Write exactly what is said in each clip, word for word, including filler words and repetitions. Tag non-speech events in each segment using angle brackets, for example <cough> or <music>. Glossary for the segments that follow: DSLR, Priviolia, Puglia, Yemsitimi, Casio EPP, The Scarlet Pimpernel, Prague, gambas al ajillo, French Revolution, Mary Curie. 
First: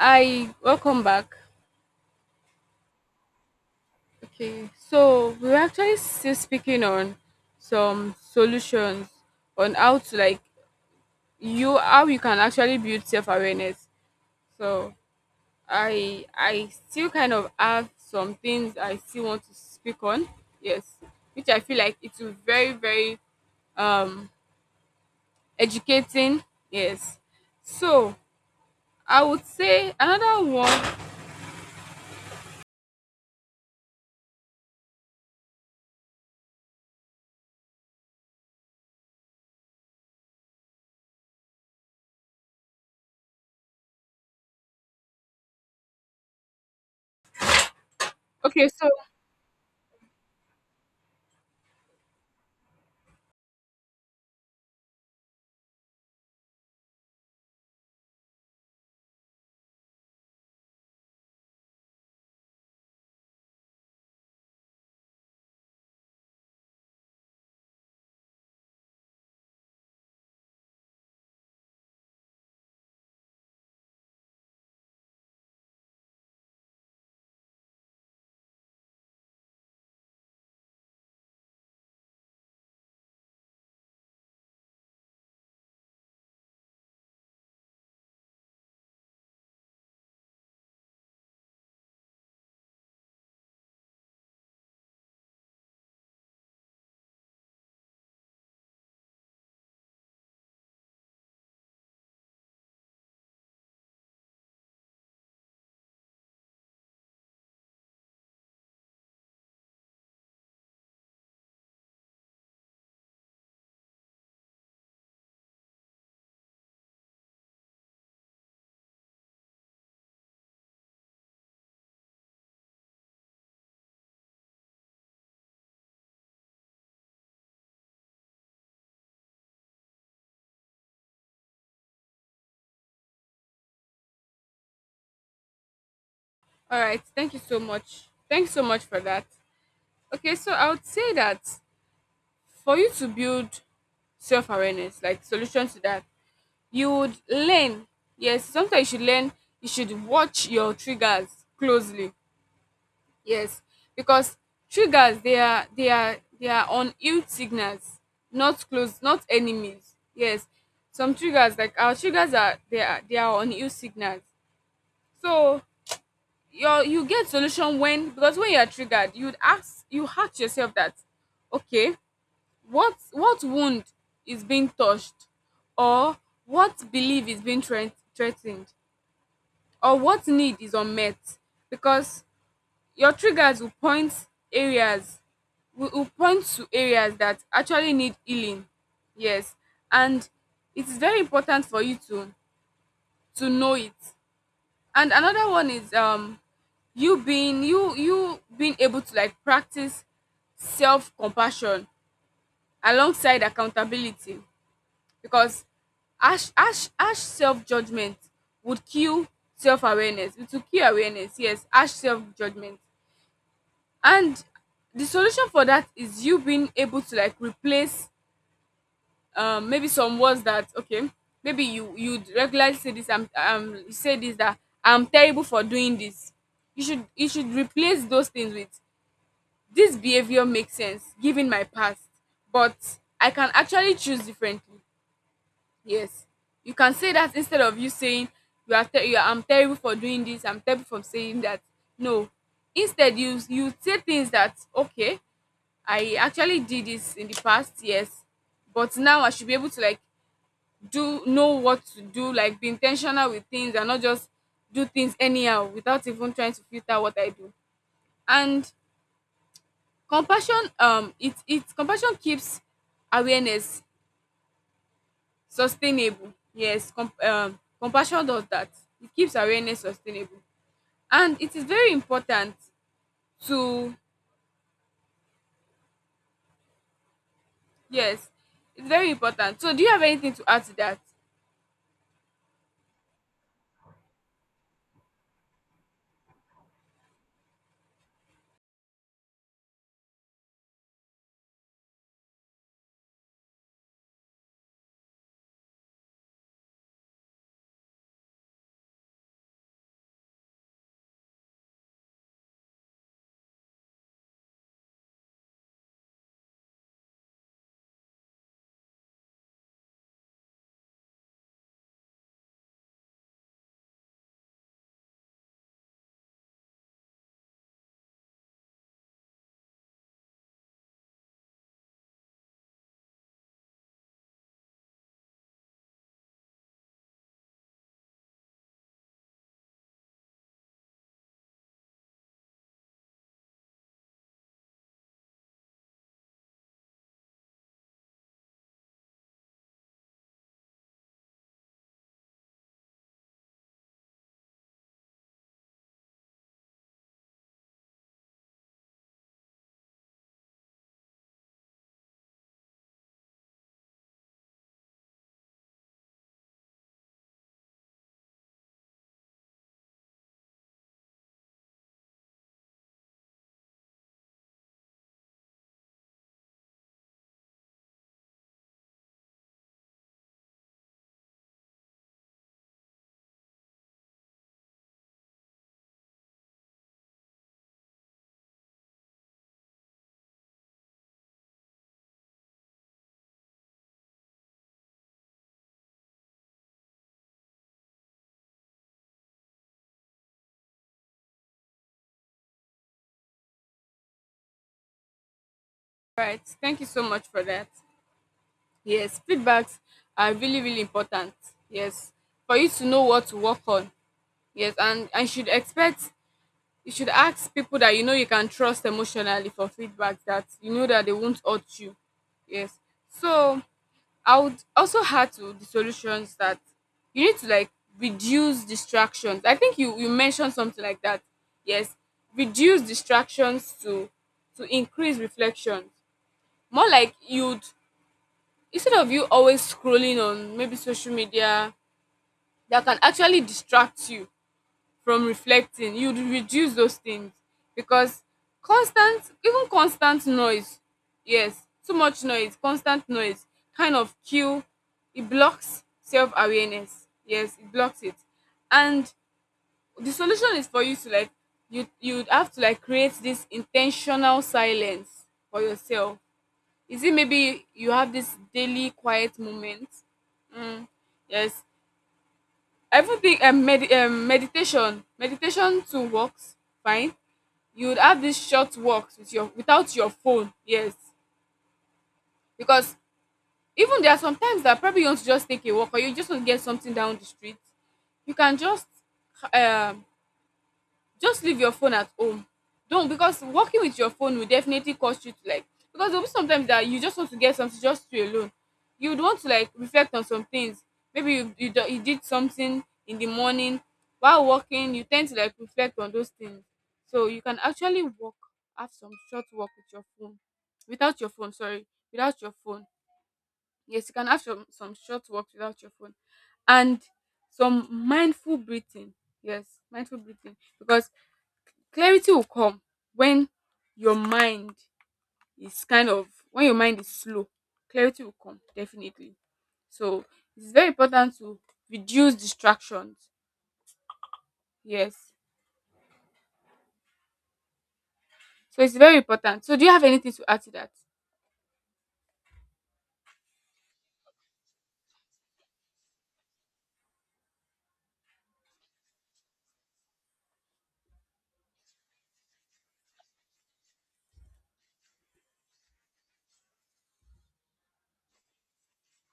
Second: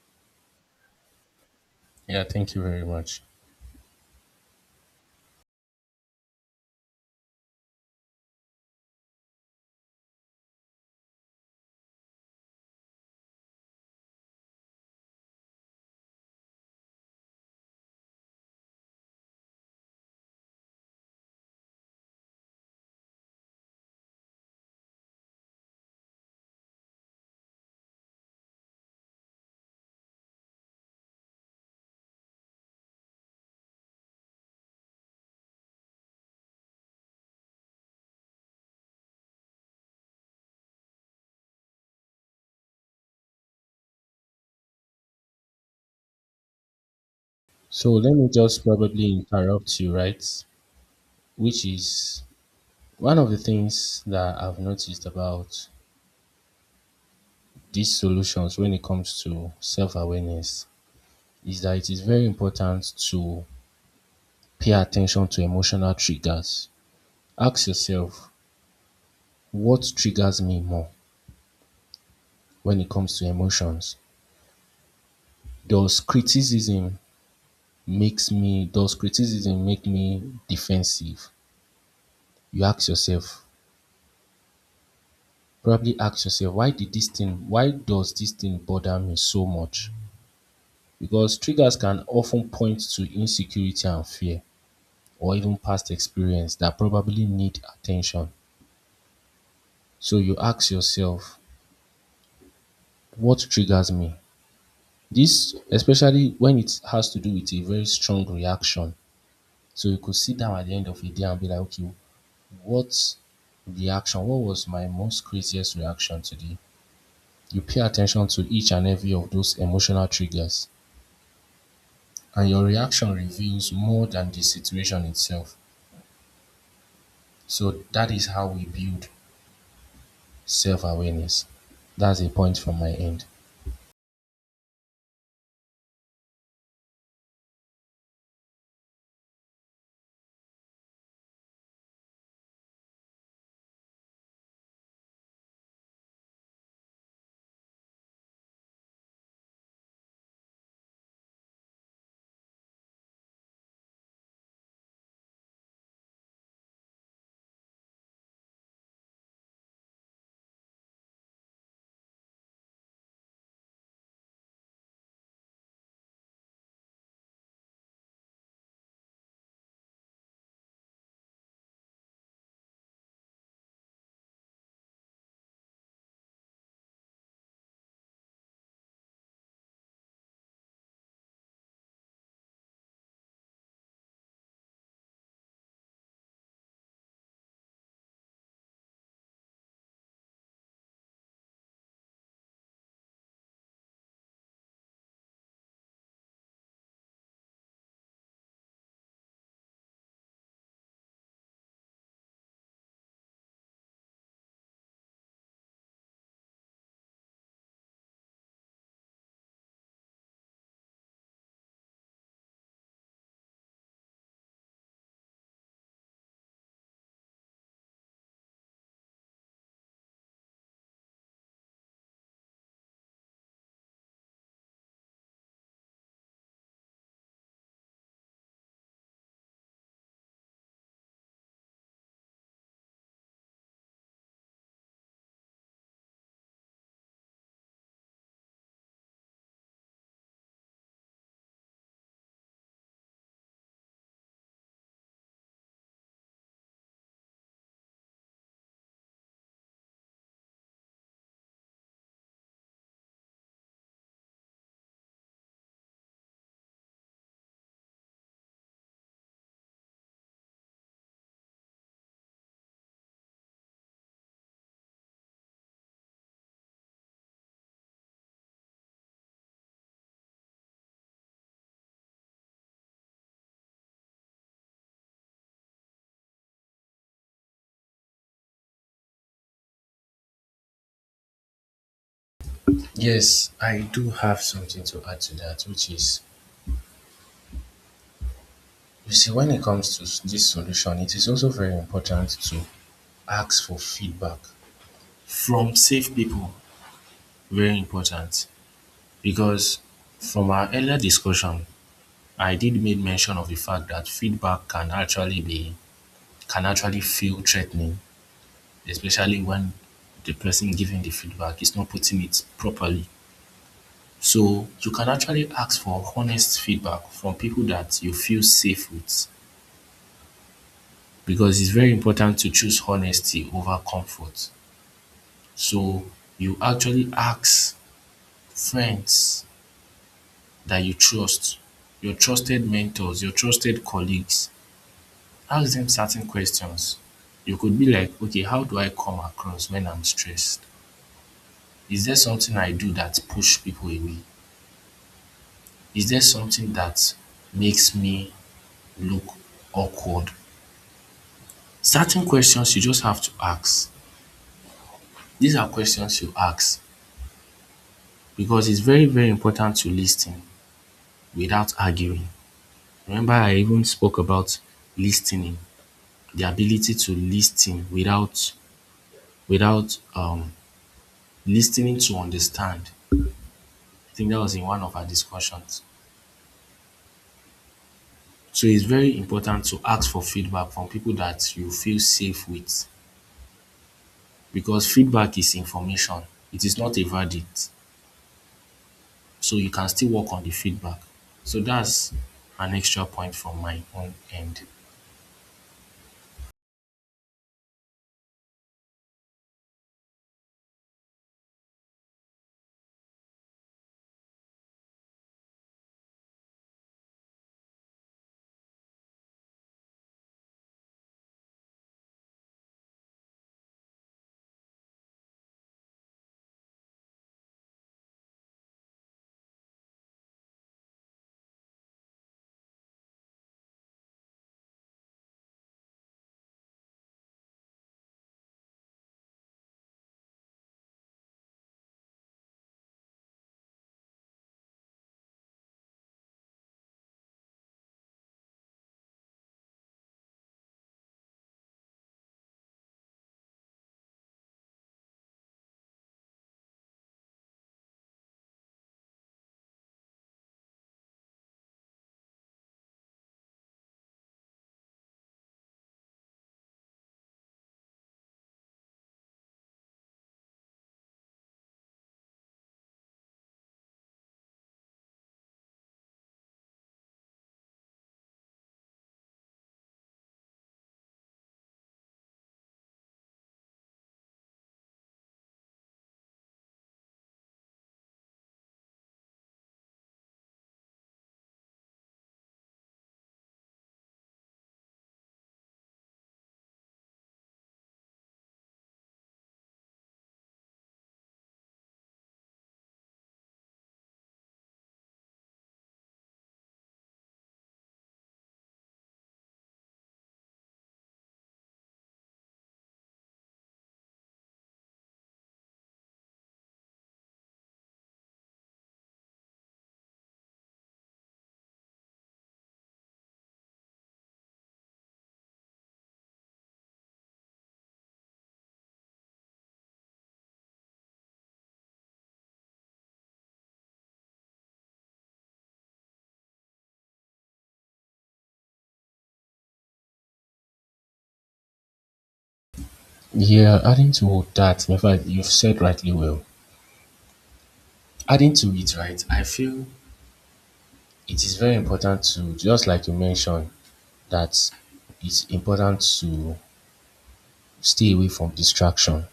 I welcome back. Yeah, thank you very much. Okay, so we were actually still speaking on some solutions on how to like you how you can actually build self awareness. So I I still kind of have some things I still want to speak on. Yes, which I feel like it's very very um educating. Yes, so I would say another one. So let me just Okay, so probably interrupt you, right? Which is one of the things that I've noticed about these solutions when it comes to self awareness is that it is very important to pay attention to emotional triggers. Ask yourself, what triggers me more when it comes to emotions? Does criticism makes me does criticism make me defensive? You ask yourself, probably ask yourself why did this thing why does this thing bother me so much, because triggers can often point to insecurity and fear, or even past experience that probably need attention. So you ask yourself, what triggers me, this especially when it has to do with a very strong reaction. So you could sit down at the end of a day and be like, okay, what reaction what was my most craziest reaction today? You pay attention to each and every of those emotional triggers, and your reaction reveals more than the situation itself. So that is how we build self awareness. That's a point from my end. all right, thank you so much. Thanks so much for that. Okay, so I would say that for you to build self awareness, like solution to that, you would learn. Yes, sometimes you should learn, you should watch your triggers closely. Yes, because triggers they are they are they are on ill signals, not close, not enemies. Yes, some triggers like our triggers are they are they are on ill signals. So your you get solution when, because when you are triggered, you'd ask you ask yourself that, okay, what what wound is being touched, or what belief is being threat- threatened, or what need is unmet, because your triggers will point areas, will, will point to areas that actually need healing. Yes. And it is very important for you to to know it. And another one is um you being you you being able to like practice self-compassion alongside accountability, because harsh harsh harsh self judgment would kill self awareness. It will kill awareness. Yes, harsh self judgment. And the solution for that is you being able to like replace um maybe some words that, okay, maybe you you would regularly say this I'm um You say this, that I'm terrible for doing this. You should you should replace those things with, this behavior makes sense given my past, but I can actually choose differently. Yes, you can say that instead of you saying you are, ter- you are I'm terrible for doing this, I'm terrible for saying that. No, instead you you say things that, okay, I actually did this in the past, yes, but now I should be able to like do know what to do, like be intentional with things and not just do things anyhow without even trying to filter what I do. And compassion, um, it it compassion keeps awareness sustainable. Yes, com- um, compassion does that. It keeps awareness sustainable. And it is very important to, yes, it's very important. So, do you have anything to add to that? Yes, I do have something to add to that, which is, you see, when it comes to s- this solution, it is also very important to ask for feedback from safe people. Very important, because from our earlier discussion, I did make mention of the fact that feedback can actually be can actually feel threatening, especially when the person giving the feedback is not putting it properly. So you can actually ask for honest feedback from people that you feel safe with, because it's very important to choose honesty over comfort. So you actually ask friends that you trust, your trusted mentors, your trusted colleagues. Ask them certain questions. You could be like, okay, how do I come across when I'm stressed? Is there something I do that push people away? Is there something that makes me look awkward? Certain questions you just have to ask. These are questions you ask, because it's very, very important to lis without arguing. Remember I even spoke about listening, the ability to lis without without um lis to understand. I think that was in one of our discussions. So it's very important to ask for feedback from people that you feel safe with, because feedback is information. It is not a verdict. So you can still work on the feedback. So that's an extra point from my own end. Right. Thank you so much for that. Yes, feedbacks are really, really important. Yes, for you to know what to work on. Yes, and and you should expect you should ask people that you know you can trust emotionally for feedback that you know that they won't hurt you. Yes. So I would also add to the solutions that you need to like reduce distractions. I think you you mentioned something like that. Yes, reduce distractions to to increase reflection. More like you'd instead of you always scrolling on maybe social media, that can actually distract you from reflecting, you'd reduce those things, because constant even constant noise, yes, too much noise, constant noise, kind of kill, it blocks self-awareness. Yes, it blocks it. And the solution is for you to like you you have to like create this intentional silence for yourself. Is it maybe you have this daily quiet moment? mm, yes, I even think um, med- um, meditation meditation too works fine. You would have these short walks with your without your phone. Yes, because even there are some times that probably you want to just take a walk, or you just want to get something down the street. You can just um just leave your phone at home. Don't, because working with your phone will definitely cause you to like, because there'll be sometimes that you just want to get something just to you alone. You would want to like reflect on some things. Maybe you you, do- you did something in the morning while working. You tend to like reflect on those things. So you can actually walk, have some short walk with your phone, without your phone. Sorry, without your phone. Yes, you can have some some short walks without your phone, and some mindful breathing. Yes, mindful breathing, because clarity will come when your mind is kind of when your mind is slow, clarity will come definitely. So it's very important to reduce distractions. Yes. So it's very important. So do you have anything to add to that? Yeah, adding to that, in fact, you've said rightly well. Adding to it, right, I feel it is very important to, just like you mentioned, that it's important to stay away from distraction.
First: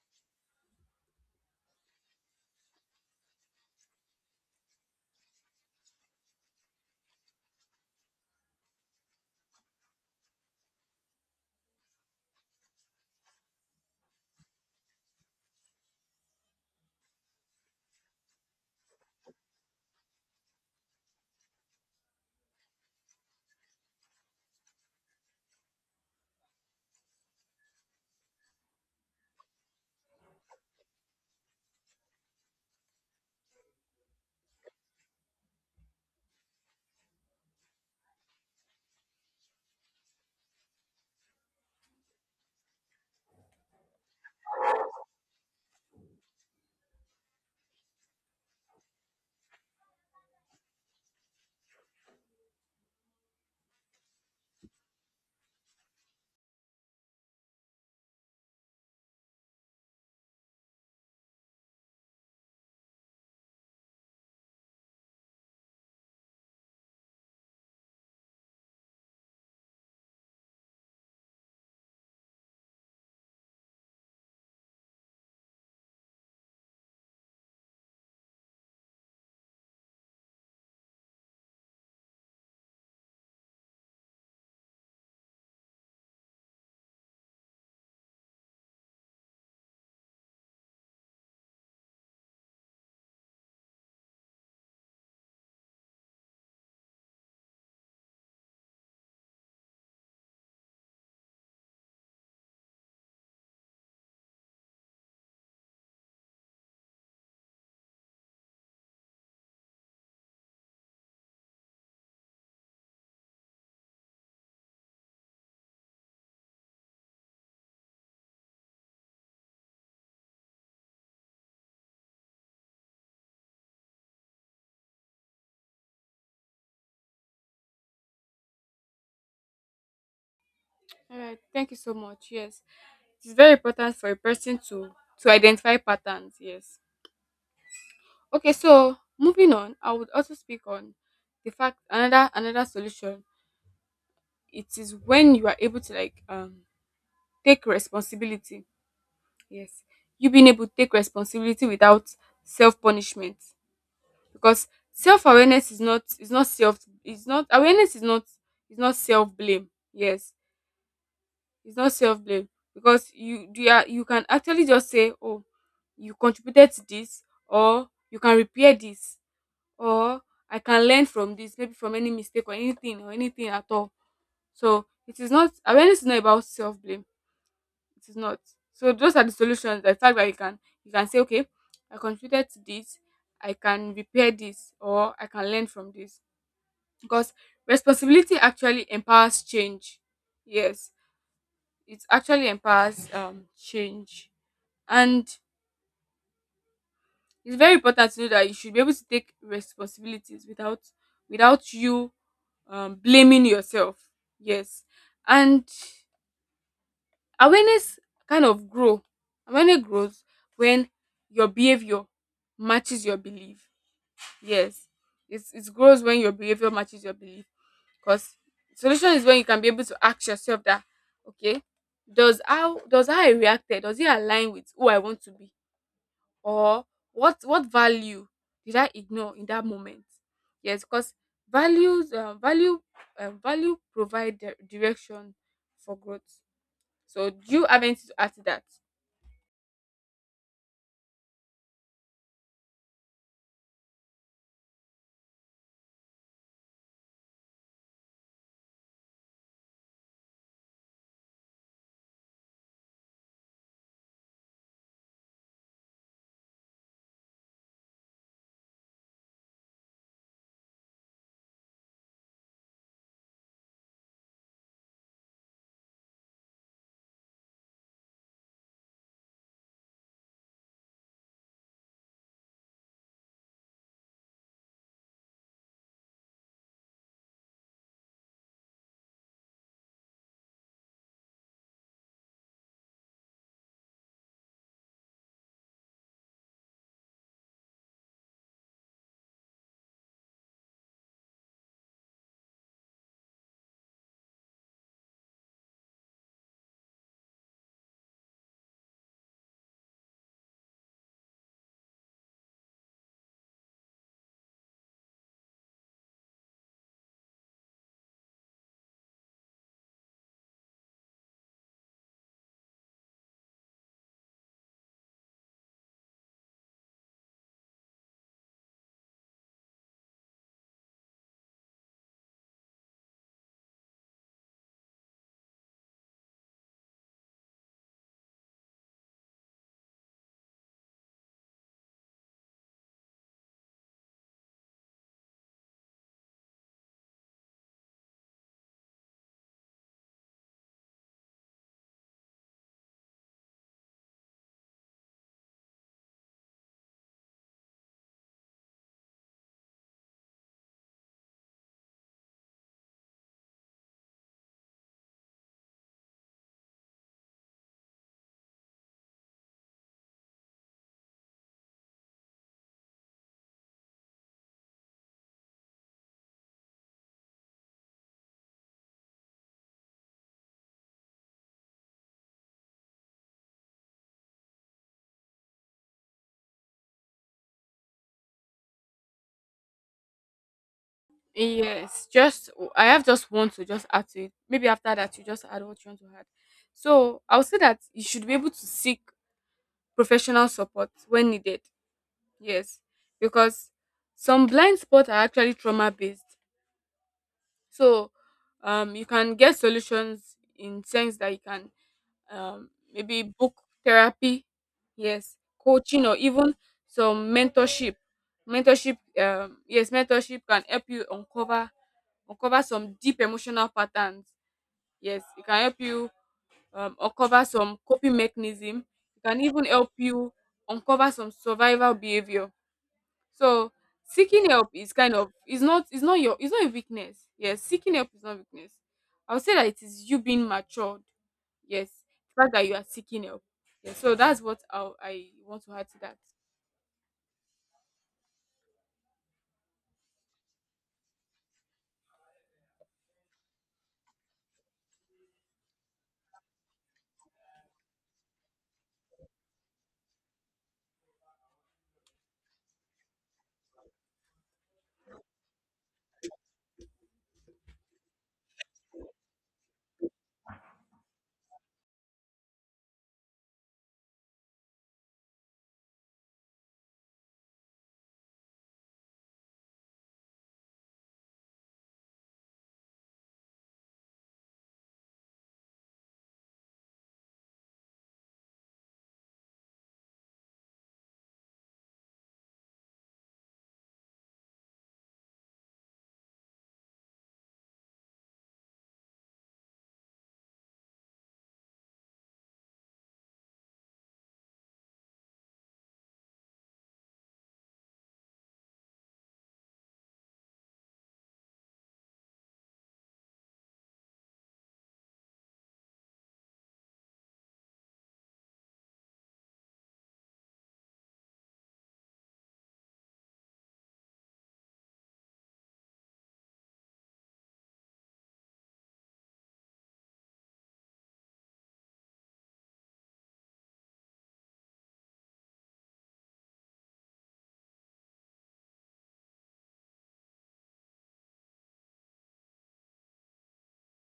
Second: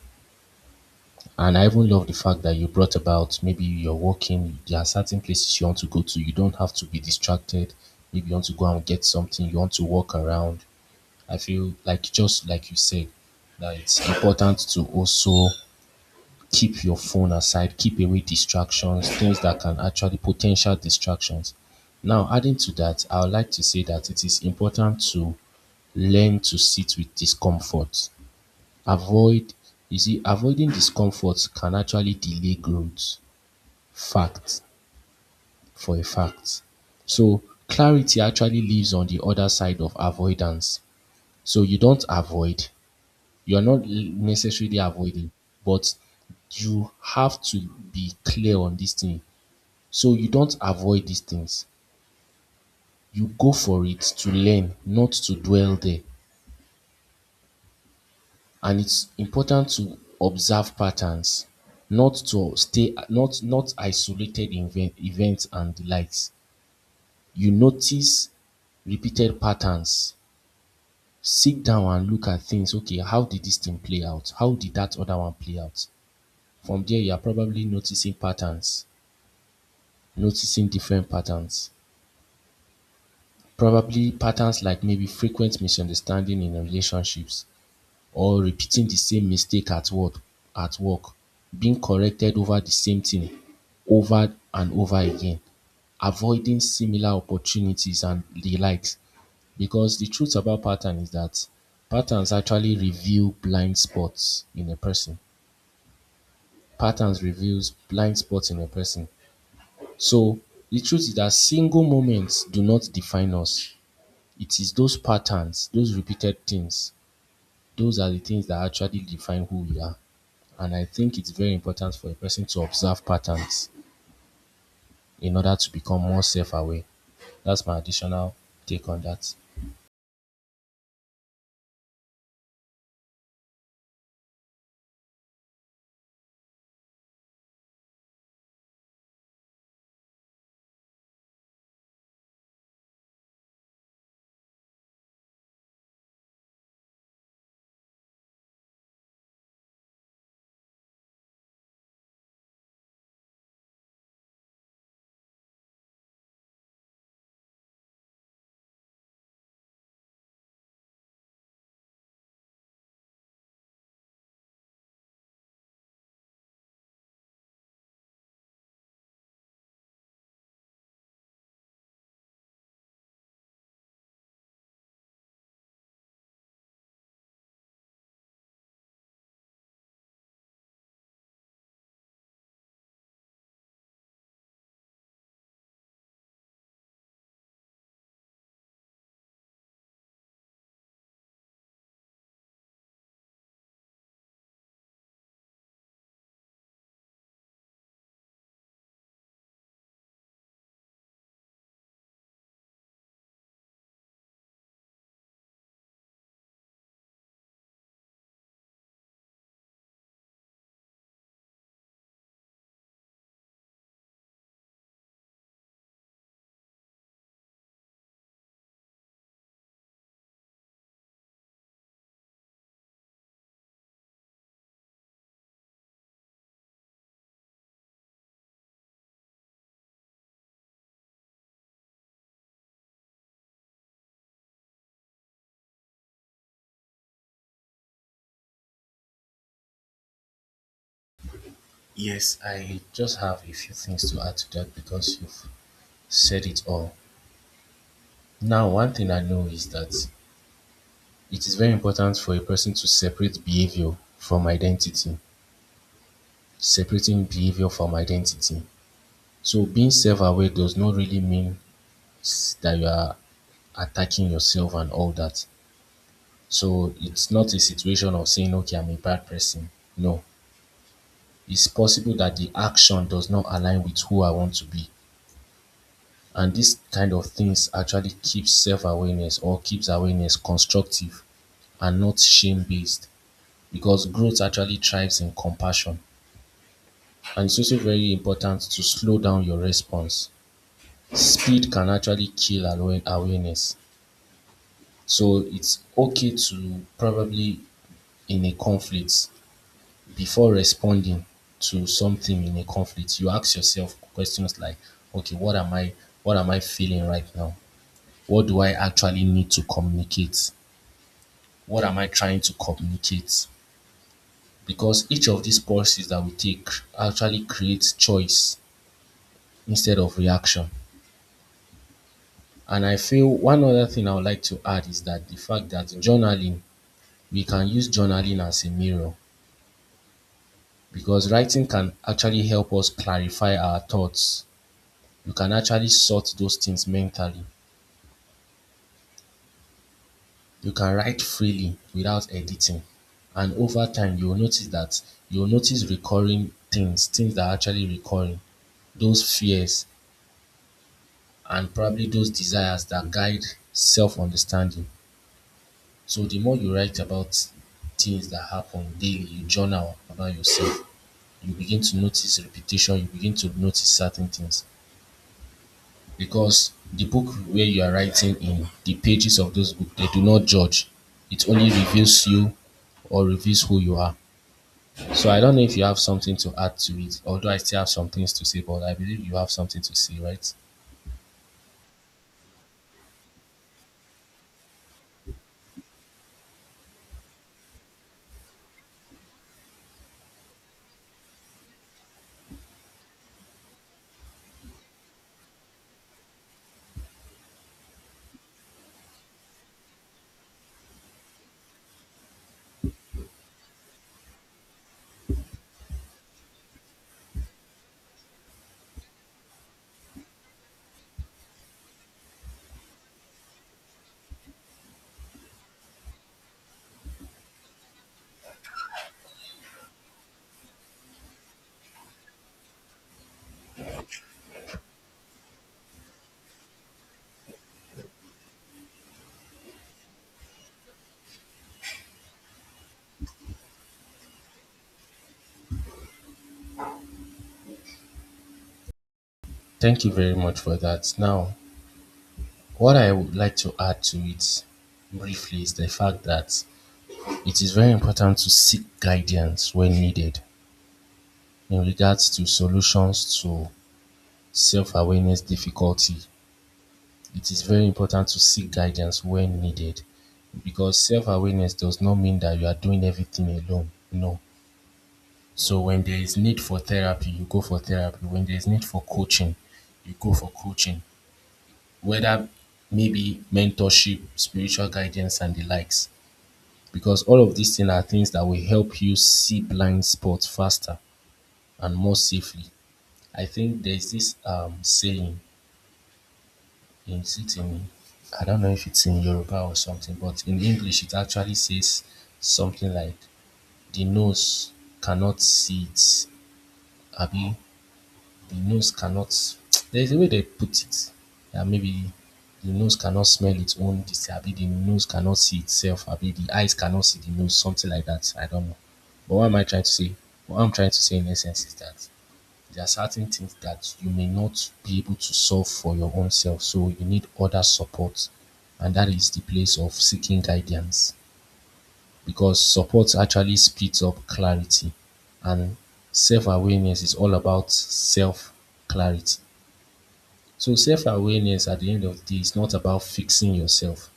And I even love the fact that you brought about, maybe you're walking, there are certain places you want to go to. You don't have to be distracted. Maybe you want to go and get something, you want to walk around. I feel like, just like you said, that it's important to also keep your phone aside, keep away distractions, things that can actually potential distractions. Now, adding to that, I would like to say that it is important to learn to sit with discomfort. Avoid, you see, avoiding discomfort can actually delay growth. Fact, for a fact. So clarity actually lives on the other side of avoidance. So you don't avoid. You're not necessarily avoiding, but you have to be clear on this thing. So you don't avoid these things. You go for it to learn, not to dwell there. And it's important to observe patterns, not to stay, not not isolated event, events and the likes. You notice repeated patterns. Sit down and look at things. Okay, how did this thing play out? How did that other one play out? From there, you are probably noticing patterns, noticing different patterns. Probably patterns like maybe frequent misunderstanding in relationships, or repeating the same mistake at work at work, being corrected over the same thing over and over again, avoiding similar opportunities and the likes. Because the truth about pattern is that patterns actually reveal blind spots in a person. Patterns reveals blind spots in a person. So the truth is that single moments do not define us. It is those patterns, those repeated things, those are the things that actually define who we are. And I think it's very important for a person to observe patterns in order to become more self aware. That's my additional take on that. All right. Thank you so much. Yes. It's very important for a person to to identify patterns. Yes. Okay, so moving on, I would also speak on the fact, another another solution. It is when you are able to like um take responsibility. Yes, you being able to take responsibility without self punishment, because self awareness is not, is not self is not awareness is not is not self blame. Yes, it's not self blame, because you you are you can actually just say, oh, you contributed to this, or you can repair this, or I can learn from this, maybe from any mistake or anything or anything at all. So it is not, awareness is not about self blame, it is not. So those are the solutions. The fact that you can you can say, okay, I contributed to this, I can repair this, or I can learn from this. Because responsibility actually empowers change. Yes, it actually empowers um change, and it's very important to know that you should be able to take responsibilities without without you um, blaming yourself. Yes, and awareness kind of grow. Awareness grows when your behavior matches your belief. Yes, it's it grows when your behavior matches your belief. Cause solution is when you can be able to ask yourself that, okay, does how does how I reacted, does it align with who I want to be, or what what value did I ignore in that moment? Yes, because values uh, value uh, value provide di- direction for growth. So do you have anything to add to that? Yes, I just have a few things to add to that, because you've said it all. Now, one thing I know is that it is very important for a person to separate behavior from identity, separating behavior from identity. So, being self aware does not really mean s- that you are attacking yourself and all that. So it's not a situation of saying, okay, I'm a bad person. No, it's possible that the action does not align with who I want to be. And this kind of things actually keeps self awareness, or keeps awareness constructive and not shame based, because growth actually thrives in compassion. And it's also very important to slow down your response. Speed can actually kill awa- awareness. So it's okay to probably in a conflict, before responding to something in a conflict, you ask yourself questions like, okay, what am I what am I feeling right now? What do I actually need to communicate? What am I trying to communicate? Because each of these pauses that we take actually creates choice instead of reaction. And I feel one other thing I would like to add is that the fact that journaling, we can use journaling as a mirror, because writing can actually help us clarify our thoughts. You can actually sort those things mentally. You can write freely without editing. And over time, you will notice that you will notice recurring things, things that are actually recurring, those fears and probably those desires that guide self understanding. So the more you write about things that happen daily, you journal about yourself, you begin to notice repetition, you begin to notice certain things. Because the book where you are writing in, the pages of those book, they do not judge. It only reveals you or reveals who you are. So I don't know if you have something to add to it, although I still have some things to say, but I believe you have something to say, right? Yes, just I have just one to just add to it. Maybe after that you just add what you want to add. So I would say that you should be able to seek professional support when needed. Yes, because some blind spots are actually trauma based. So um, you can get solutions in sense that you can um, maybe book therapy, yes, coaching, or even some mentorship. Mentorship, um, yes, mentorship can help you uncover uncover some deep emotional patterns. Yes, it can help you um, uncover some coping mechanism. It can even help you uncover some survival behavior. So seeking help is kind of is not is not your is not a weakness. Yes, seeking help is not weakness. I would say that it is you being matured, yes, the fact that you are seeking help. Yes, so that's what I I want to add to that. Thank you very much for that. Now, what I would like to add to it briefly is the fact that it is very important to seek guidance when needed in regards to solutions to self awareness difficulty. It is very important to seek guidance when needed, because self-awareness does not mean that you are doing everything alone. No. So when there is need for therapy, you go for therapy. When there is need for coaching, you go for coaching. Whether maybe mentorship, spiritual guidance, and the likes. Because all of these things are things that will help you see blind spots faster and more safely. I think there is this um, saying Yemsitimi. I don't know if it's in Yoruba or something, but in English it actually says something like the nose cannot see it. Abi, the nose cannot. <tsk> There's a way they put it. Yeah, maybe the nose cannot smell its own. dis- Abi, the nose cannot see itself. Abi, the eyes cannot see the nose. Something like that. I don't know. But what am I trying to say? What I'm trying to say in essence is that there are certain things that you may not be able to solve for your own self, so you need other support, and that is the place of seeking guidance, because support actually speeds up clarity, and self awareness is all about self clarity. So, self awareness at the end of the day is not about fixing yourself,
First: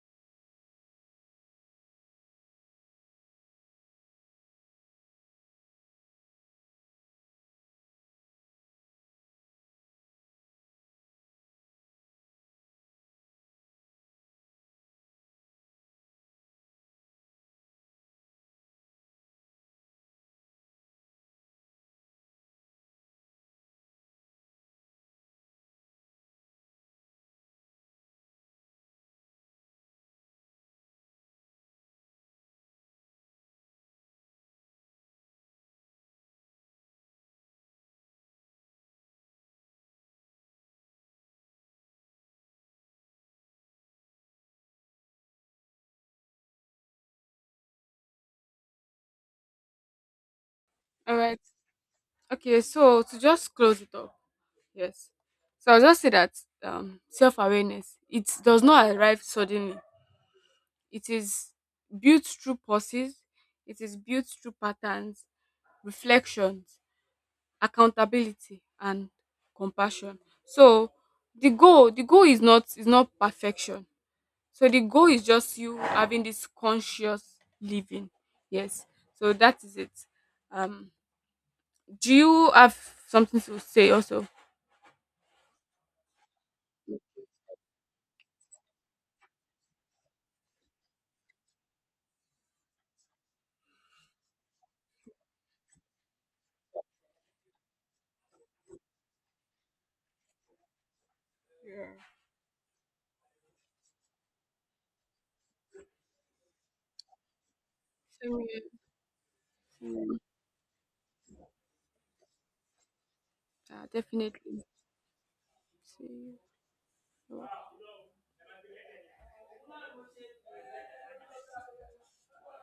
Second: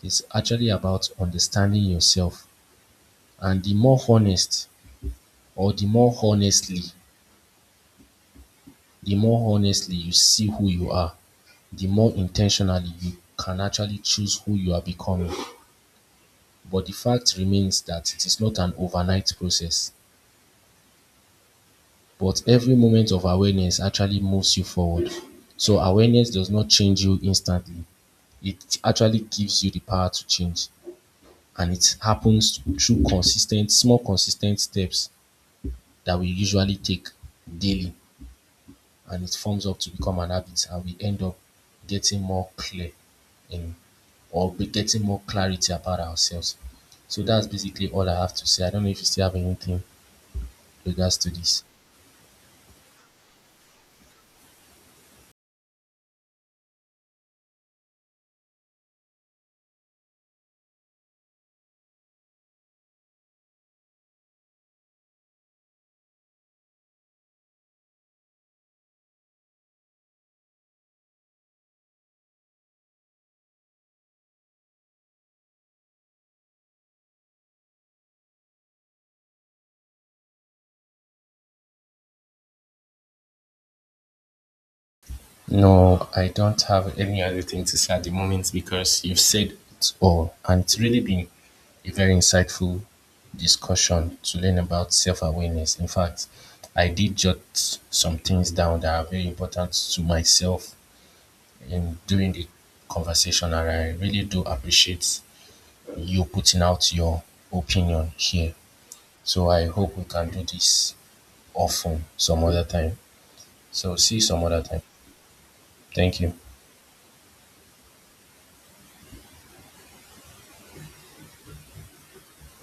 it's actually about understanding yourself. And the more honest or the more honestly the more honestly you see who you are, the more intentionally you can actually choose who you are becoming. But the fact remains that it is not an overnight process. But every moment of awareness actually moves you forward. So awareness does not change you instantly. It actually gives you the power to change. And it happens through consistent, small consistent steps that we usually take daily. And it forms up to become an habit, and we end up getting more clear in or be getting more clarity about ourselves. So that's basically all I have to say. I don't know if you still have anything All regards to right. this. Okay. So to just close it up. Yes. So I'll just say that um, self awareness, it does not arrive suddenly. It is built through pauses. It is built through patterns, reflections, accountability, and compassion. So the goal the goal is not is not perfection. So the goal is just you having this conscious living. Yes. So that is it. Um, do you have something to say also? No, I don't have any other thing to say at the moment, because you've said it all, and it's really been a very insightful discussion to learn about self-awareness. In fact, I did jot some things down that are very important to myself in Yeah. during the conversation, and I really do appreciate you putting out your opinion Same here. here, So I same hope we here. can do this often some other time. Yeah, So see you some other definitely. time. Thank you. See you.